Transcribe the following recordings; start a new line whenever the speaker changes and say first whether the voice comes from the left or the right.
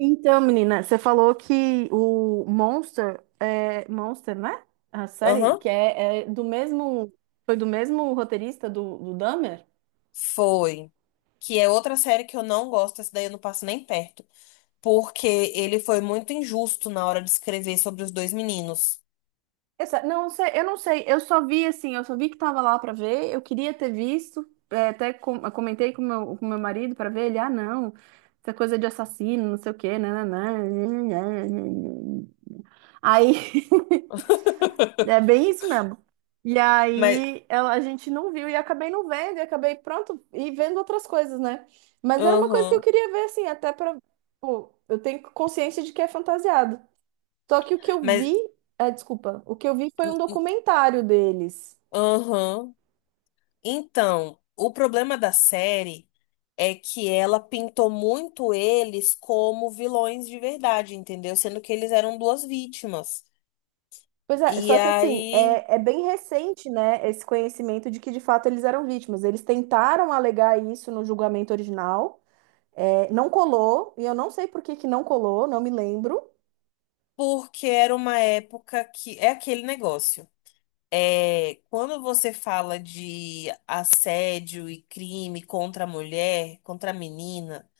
right: Então, menina, você falou que o Monster é Monster, né? A série
left: Aham,
right: que é, é do mesmo foi do mesmo roteirista do Dahmer?
left: foi. Que é outra série que eu não gosto, essa daí eu não passo nem perto. Porque ele foi muito injusto na hora de escrever sobre os dois meninos.
right: Essa, não sei, eu não sei. Eu só vi que tava lá pra ver. Eu queria ter visto, até comentei com meu marido pra ver ele. Ah, não, essa coisa de assassino, não sei o quê, né? Né, né, né, né, né, né. Aí É bem isso mesmo. E
left: Mas,
right: aí a gente não viu e acabei não vendo, e acabei pronto e vendo outras coisas, né? Mas era uma coisa que eu
left: aham,
right: queria ver, assim, até pra. Pô, eu tenho consciência de que é fantasiado. Só que o que eu
left: mas,
right: vi, desculpa, o que eu vi foi um documentário deles.
left: aham. Então, o problema da série é que ela pintou muito eles como vilões de verdade, entendeu? Sendo que eles eram duas vítimas.
right: Pois é,
left: E
right: só que assim,
left: aí,
right: é bem recente, né, esse conhecimento de que de fato eles eram vítimas. Eles tentaram alegar isso no julgamento original, não colou, e eu não sei por que que não colou, não me lembro.
left: porque era uma época que é aquele negócio. É, quando você fala de assédio e crime contra a mulher, contra a menina,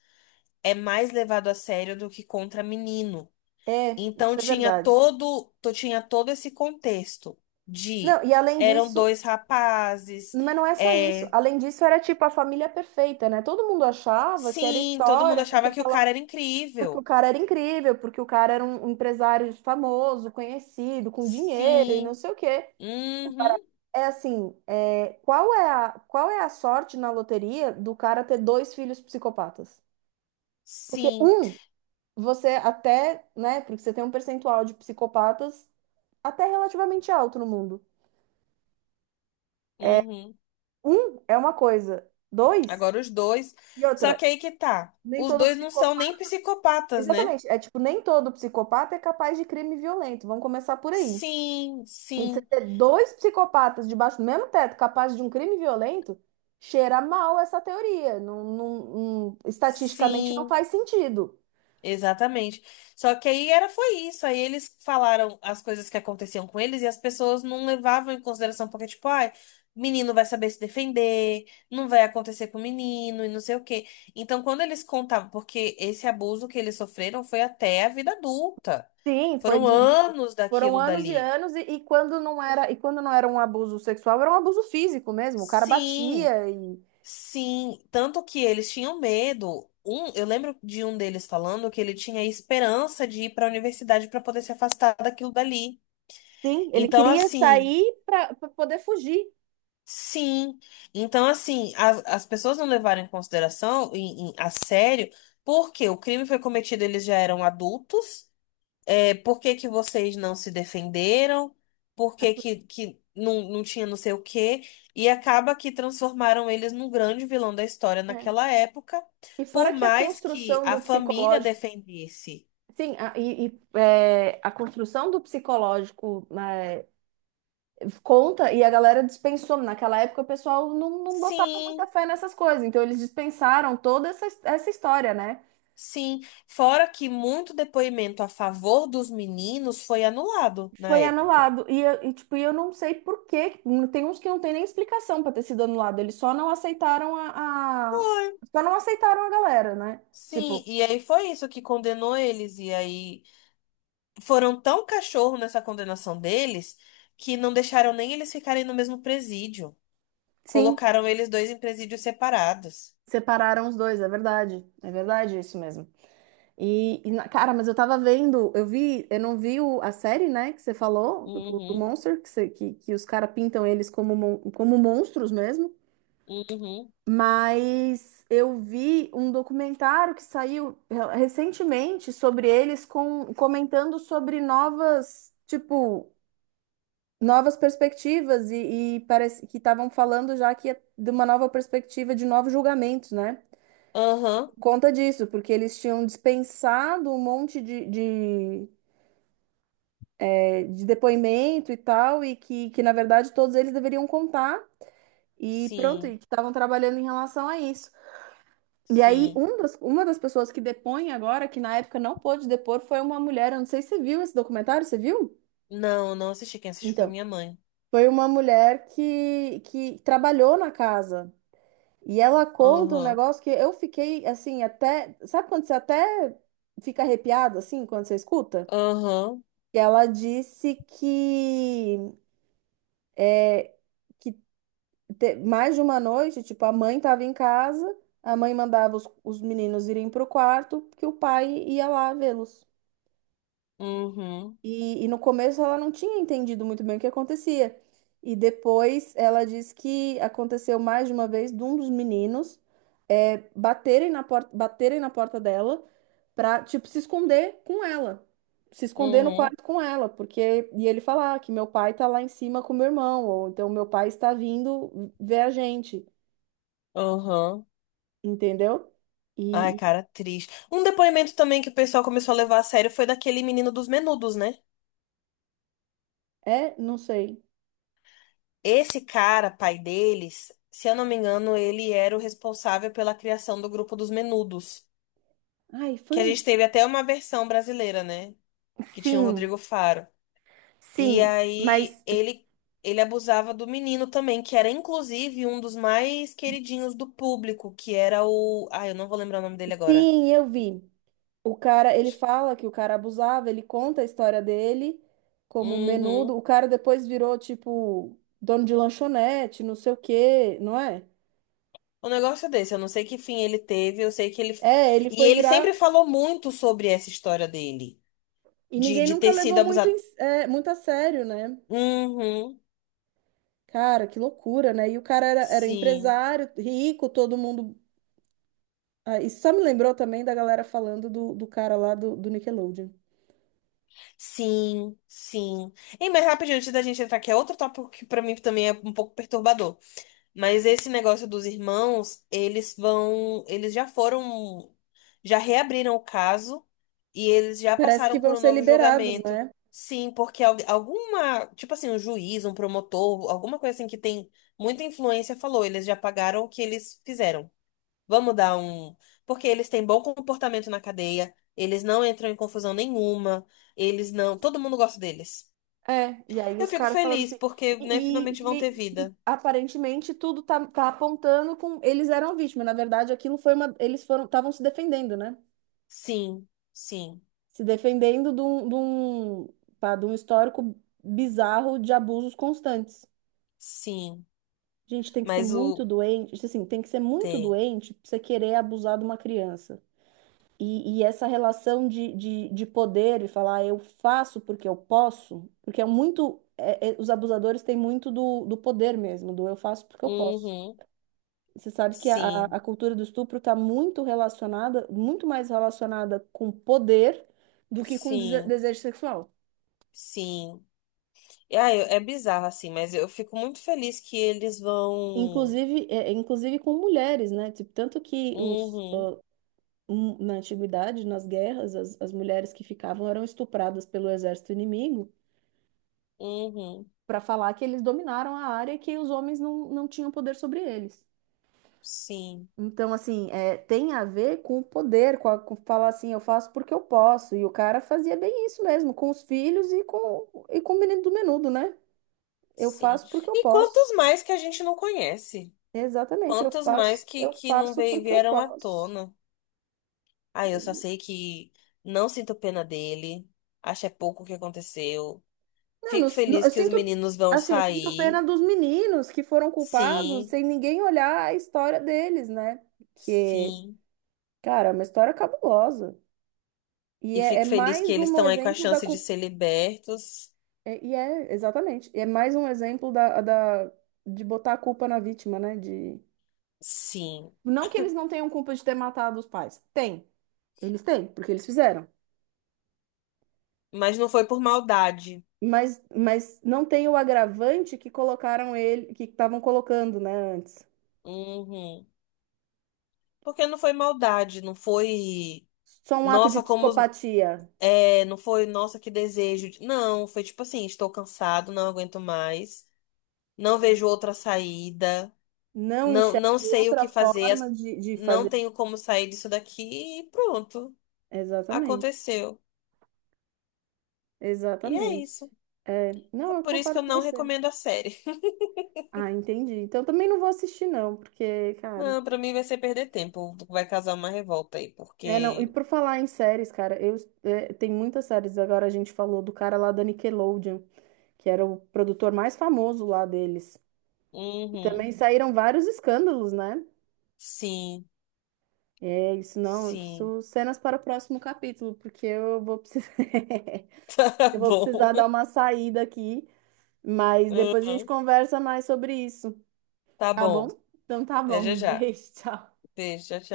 left: é mais levado a sério do que contra menino.
right: É,
left: Então
right: isso é verdade.
left: tinha todo esse contexto de
right: Não, e além
left: eram
right: disso,
left: dois rapazes,
right: mas não é só isso.
left: é,
right: Além disso, era tipo a família perfeita, né? Todo mundo achava que era
left: sim, todo mundo
right: história, porque
left: achava que o
right: aquela,
left: cara era
right: porque o
left: incrível.
right: cara era incrível, porque o cara era um empresário famoso, conhecido, com dinheiro e não
left: Sim,
right: sei o quê.
left: uhum,
right: É assim, qual é a sorte na loteria do cara ter dois filhos psicopatas? Porque
left: sim,
right: um, você até, né? Porque você tem um percentual de psicopatas até relativamente alto no mundo.
left: uhum.
right: Um é uma coisa, dois
left: Agora os dois.
right: e
left: Só
right: outra.
left: que aí que tá.
right: Nem
left: Os
right: todo
left: dois não são
right: psicopata.
left: nem psicopatas, né?
right: Exatamente. É tipo, nem todo psicopata é capaz de crime violento. Vamos começar por aí.
left: Sim,
right: E você
left: sim,
right: ter dois psicopatas debaixo do mesmo teto capazes de um crime violento, cheira mal essa teoria. Não, estatisticamente não
left: sim,
right: faz sentido.
left: exatamente. Só que aí era foi isso. Aí eles falaram as coisas que aconteciam com eles e as pessoas não levavam em consideração, porque, tipo, ai, menino vai saber se defender, não vai acontecer com o menino e não sei o quê. Então, quando eles contavam, porque esse abuso que eles sofreram foi até a vida adulta.
right: Sim,
left: Foram anos
right: foram
left: daquilo
right: anos e
left: dali.
right: anos, e quando não era, e quando não era um abuso sexual, era um abuso físico mesmo. O cara
left: Sim.
right: batia e
left: Sim, tanto que eles tinham medo. Um, eu lembro de um deles falando que ele tinha esperança de ir para a universidade para poder se afastar daquilo dali.
right: sim, ele
left: Então,
right: queria
left: assim,
right: sair para poder fugir.
left: sim. Então, assim, as pessoas não levaram em consideração, a sério, porque o crime foi cometido, eles já eram adultos. É, por que que vocês não se defenderam? Por que que não, não tinha não sei o quê? E acaba que transformaram eles num grande vilão da história
right: É.
left: naquela época,
right: E
left: por
right: fora que a
left: mais que
right: construção
left: a
right: do
left: família
right: psicológico,
left: defendesse.
right: sim, a, e, é, a construção do psicológico né, conta e a galera dispensou. Naquela época o pessoal não botava muita
left: Sim,
right: fé nessas coisas, então eles dispensaram toda essa história, né?
left: sim. Fora que muito depoimento a favor dos meninos foi anulado na
right: Foi
left: época.
right: anulado. E eu não sei por quê. Tem uns que não tem nem explicação para ter sido anulado. Eles só não aceitaram a.
left: Foi.
right: Só não aceitaram a galera, né?
left: Sim,
right: Tipo,
left: e aí foi isso que condenou eles. E aí, foram tão cachorro nessa condenação deles que não deixaram nem eles ficarem no mesmo presídio.
right: sim,
left: Colocaram eles dois em presídios separados.
right: separaram os dois, é verdade. É verdade isso mesmo. E cara, mas eu tava vendo, eu vi, eu não vi a série, né, que você falou, do
left: Uhum,
right: Monster, que os caras pintam eles como monstros mesmo.
left: uhum,
right: Mas eu vi um documentário que saiu recentemente sobre eles comentando sobre novas perspectivas e parece que estavam falando já que é de uma nova perspectiva de novos julgamentos, né?
left: aham,
right: Conta disso, porque eles tinham dispensado um monte de depoimento e tal, e que na verdade todos eles deveriam contar, e pronto,
left: sim,
right: e que estavam trabalhando em relação a isso. E aí,
left: sim.
right: uma das pessoas que depõe agora, que na época não pôde depor, foi uma mulher. Eu não sei se você viu esse documentário, você viu?
left: Não, não assisti. Quem assistiu foi
right: Então,
left: minha mãe.
right: foi uma mulher que trabalhou na casa. E ela conta um
left: Aham,
right: negócio que eu fiquei assim, até. Sabe quando você até fica arrepiado assim, quando você escuta?
left: aham,
right: E ela disse que mais de uma noite, tipo, a mãe estava em casa, a mãe mandava os meninos irem para o quarto, que o pai ia lá vê-los.
left: uhum,
right: E no começo ela não tinha entendido muito bem o que acontecia. E depois ela disse que aconteceu mais de uma vez de um dos meninos baterem na porta dela para, tipo, se esconder com ela. Se esconder no
left: uhum,
right: quarto com ela, porque. E ele falar que meu pai tá lá em cima com meu irmão, ou então meu pai está vindo ver a gente.
left: aham.
right: Entendeu?
left: Ai,
right: E
left: cara, triste. Um depoimento também que o pessoal começou a levar a sério foi daquele menino dos Menudos, né?
right: não sei.
left: Esse cara, pai deles, se eu não me engano, ele era o responsável pela criação do grupo dos Menudos,
right: Ai, foi
left: que a
right: um.
left: gente teve até uma versão brasileira, né? Que tinha o
right: Sim,
left: Rodrigo Faro. E
right: sim,
left: aí
right: mas
left: ele abusava do menino também, que era inclusive um dos mais queridinhos do público, que era o, ah, eu não vou lembrar o nome dele agora.
right: sim, eu vi. O cara, ele fala que o cara abusava, ele conta a história dele como menudo.
left: Uhum.
right: O cara depois virou, tipo, dono de lanchonete, não sei o quê, não é?
left: Um negócio desse, eu não sei que fim ele teve, eu sei que ele
right: É, ele
left: e
right: foi
left: ele sempre
right: virar.
left: falou muito sobre essa história dele,
right: E
left: de,
right: ninguém
left: de
right: nunca
left: ter sido
right: levou
left: abusado.
right: muito a sério, né?
left: Uhum.
right: Cara, que loucura, né? E o cara era
left: Sim,
right: empresário, rico, todo mundo. Ah, isso só me lembrou também da galera falando do cara lá do Nickelodeon.
left: sim, sim. E mais rapidinho, antes da gente entrar, que é outro tópico que pra mim também é um pouco perturbador. Mas esse negócio dos irmãos, eles vão, eles já foram, já reabriram o caso e eles já
right: Parece que
left: passaram por
right: vão
left: um
right: ser
left: novo
right: liberados,
left: julgamento.
right: né?
left: Sim, porque alguma, tipo assim, um juiz, um promotor, alguma coisa assim que tem muita influência falou, eles já pagaram o que eles fizeram. Vamos dar um. Porque eles têm bom comportamento na cadeia, eles não entram em confusão nenhuma, eles não. Todo mundo gosta deles.
right: É, e aí
left: Eu
right: os
left: fico
right: caras falaram
left: feliz
right: assim,
left: porque, né,
right: e,
left: finalmente vão ter
right: e- e
left: vida.
right: aparentemente tudo tá apontando com eles eram vítimas. Na verdade, aquilo foi uma. Eles foram, estavam se defendendo, né?
left: Sim, sim,
right: Se defendendo de um histórico bizarro de abusos constantes.
left: sim.
right: Gente, tem que ser
left: Mas
right: muito
left: o.
right: doente, assim, tem que ser muito
left: Tem.
right: doente pra você querer abusar de uma criança. E essa relação de poder e falar "Ah, eu faço porque eu posso, porque é muito. Os abusadores têm muito do poder mesmo, do eu faço porque eu posso.
left: Uhum.
right: Você sabe que a,
left: Sim,
right: a cultura do estupro está muito relacionada, muito mais relacionada com poder do que com
left: sim,
right: desejo sexual.
left: sim. E, ah, é bizarro assim, mas eu fico muito feliz que eles vão.
right: Inclusive, inclusive com mulheres, né? Tipo, tanto que
left: Uhum,
right: na antiguidade, nas guerras, as mulheres que ficavam eram estupradas pelo exército inimigo.
left: uhum.
right: Para falar que eles dominaram a área e que os homens não tinham poder sobre eles.
left: Sim,
right: Então, assim, tem a ver com o poder, com falar assim, eu faço porque eu posso. E o cara fazia bem isso mesmo, com os filhos e com o menino do menudo, né? Eu
left: sim.
right: faço porque eu
left: E
right: posso.
left: quantos mais que a gente não conhece?
right: Exatamente, eu
left: Quantos mais
right: faço, eu
left: que não
right: faço
left: veio-
right: porque eu
left: vieram à
right: posso.
left: tona? Ah, eu só sei que não sinto pena dele. Acho é pouco o que aconteceu.
right: Não,
left: Fico feliz que os meninos vão
right: assim, eu sinto pena
left: sair.
right: dos meninos que foram culpados
left: Sim,
right: sem ninguém olhar a história deles, né? Porque,
left: sim.
right: cara, é uma história cabulosa. E
left: E
right: é
left: fico feliz que
right: mais
left: eles
right: um
left: estão aí com a
right: exemplo da
left: chance de
right: culpa.
left: ser libertos.
right: Exatamente. É mais um exemplo de botar a culpa na vítima, né? De.
left: Sim.
right: Não que eles não tenham culpa de ter matado os pais. Tem. Eles têm, porque eles fizeram.
left: Mas não foi por maldade.
right: Mas não tem o agravante que colocaram ele, que estavam colocando, né, antes.
left: Uhum. Porque não foi maldade, não foi.
right: Só um ato de
left: Nossa, como. Os-
right: psicopatia.
left: É, não foi, nossa, que desejo. De-" Não, foi tipo assim, estou cansado, não aguento mais. Não vejo outra saída,
right: Não
left: não,
right: enxerga
left: não sei o
right: outra
left: que fazer,
right: forma
left: as-
right: de
left: não
right: fazer.
left: tenho como sair disso daqui e pronto,
right: Exatamente.
left: aconteceu. E é
right: Exatamente.
left: isso.
right: É,
left: É
right: não, eu
left: por isso que
right: concordo
left: eu
right: com
left: não
right: você.
left: recomendo a série.
right: Ah, entendi. Então também não vou assistir, não, porque, cara.
left: Não, pra mim vai ser perder tempo, vai causar uma revolta aí,
right: É, não. E
left: porque.
right: por falar em séries, cara, tem muitas séries. Agora a gente falou do cara lá da Nickelodeon, que era o produtor mais famoso lá deles. E
left: Uhum,
right: também saíram vários escândalos, né?
left: sim,
right: É, isso não,
left: sim.
right: isso cenas para o próximo capítulo, porque eu vou precisar,
left: Tá
right: eu vou precisar dar
left: bom.
right: uma saída aqui, mas depois a gente
left: Uhum,
right: conversa mais sobre isso,
left: tá
right: tá bom?
left: bom.
right: Então tá
left: Até
right: bom,
left: já
right: um
left: já.
right: beijo, tchau.
left: Beijo, tchau, tchau.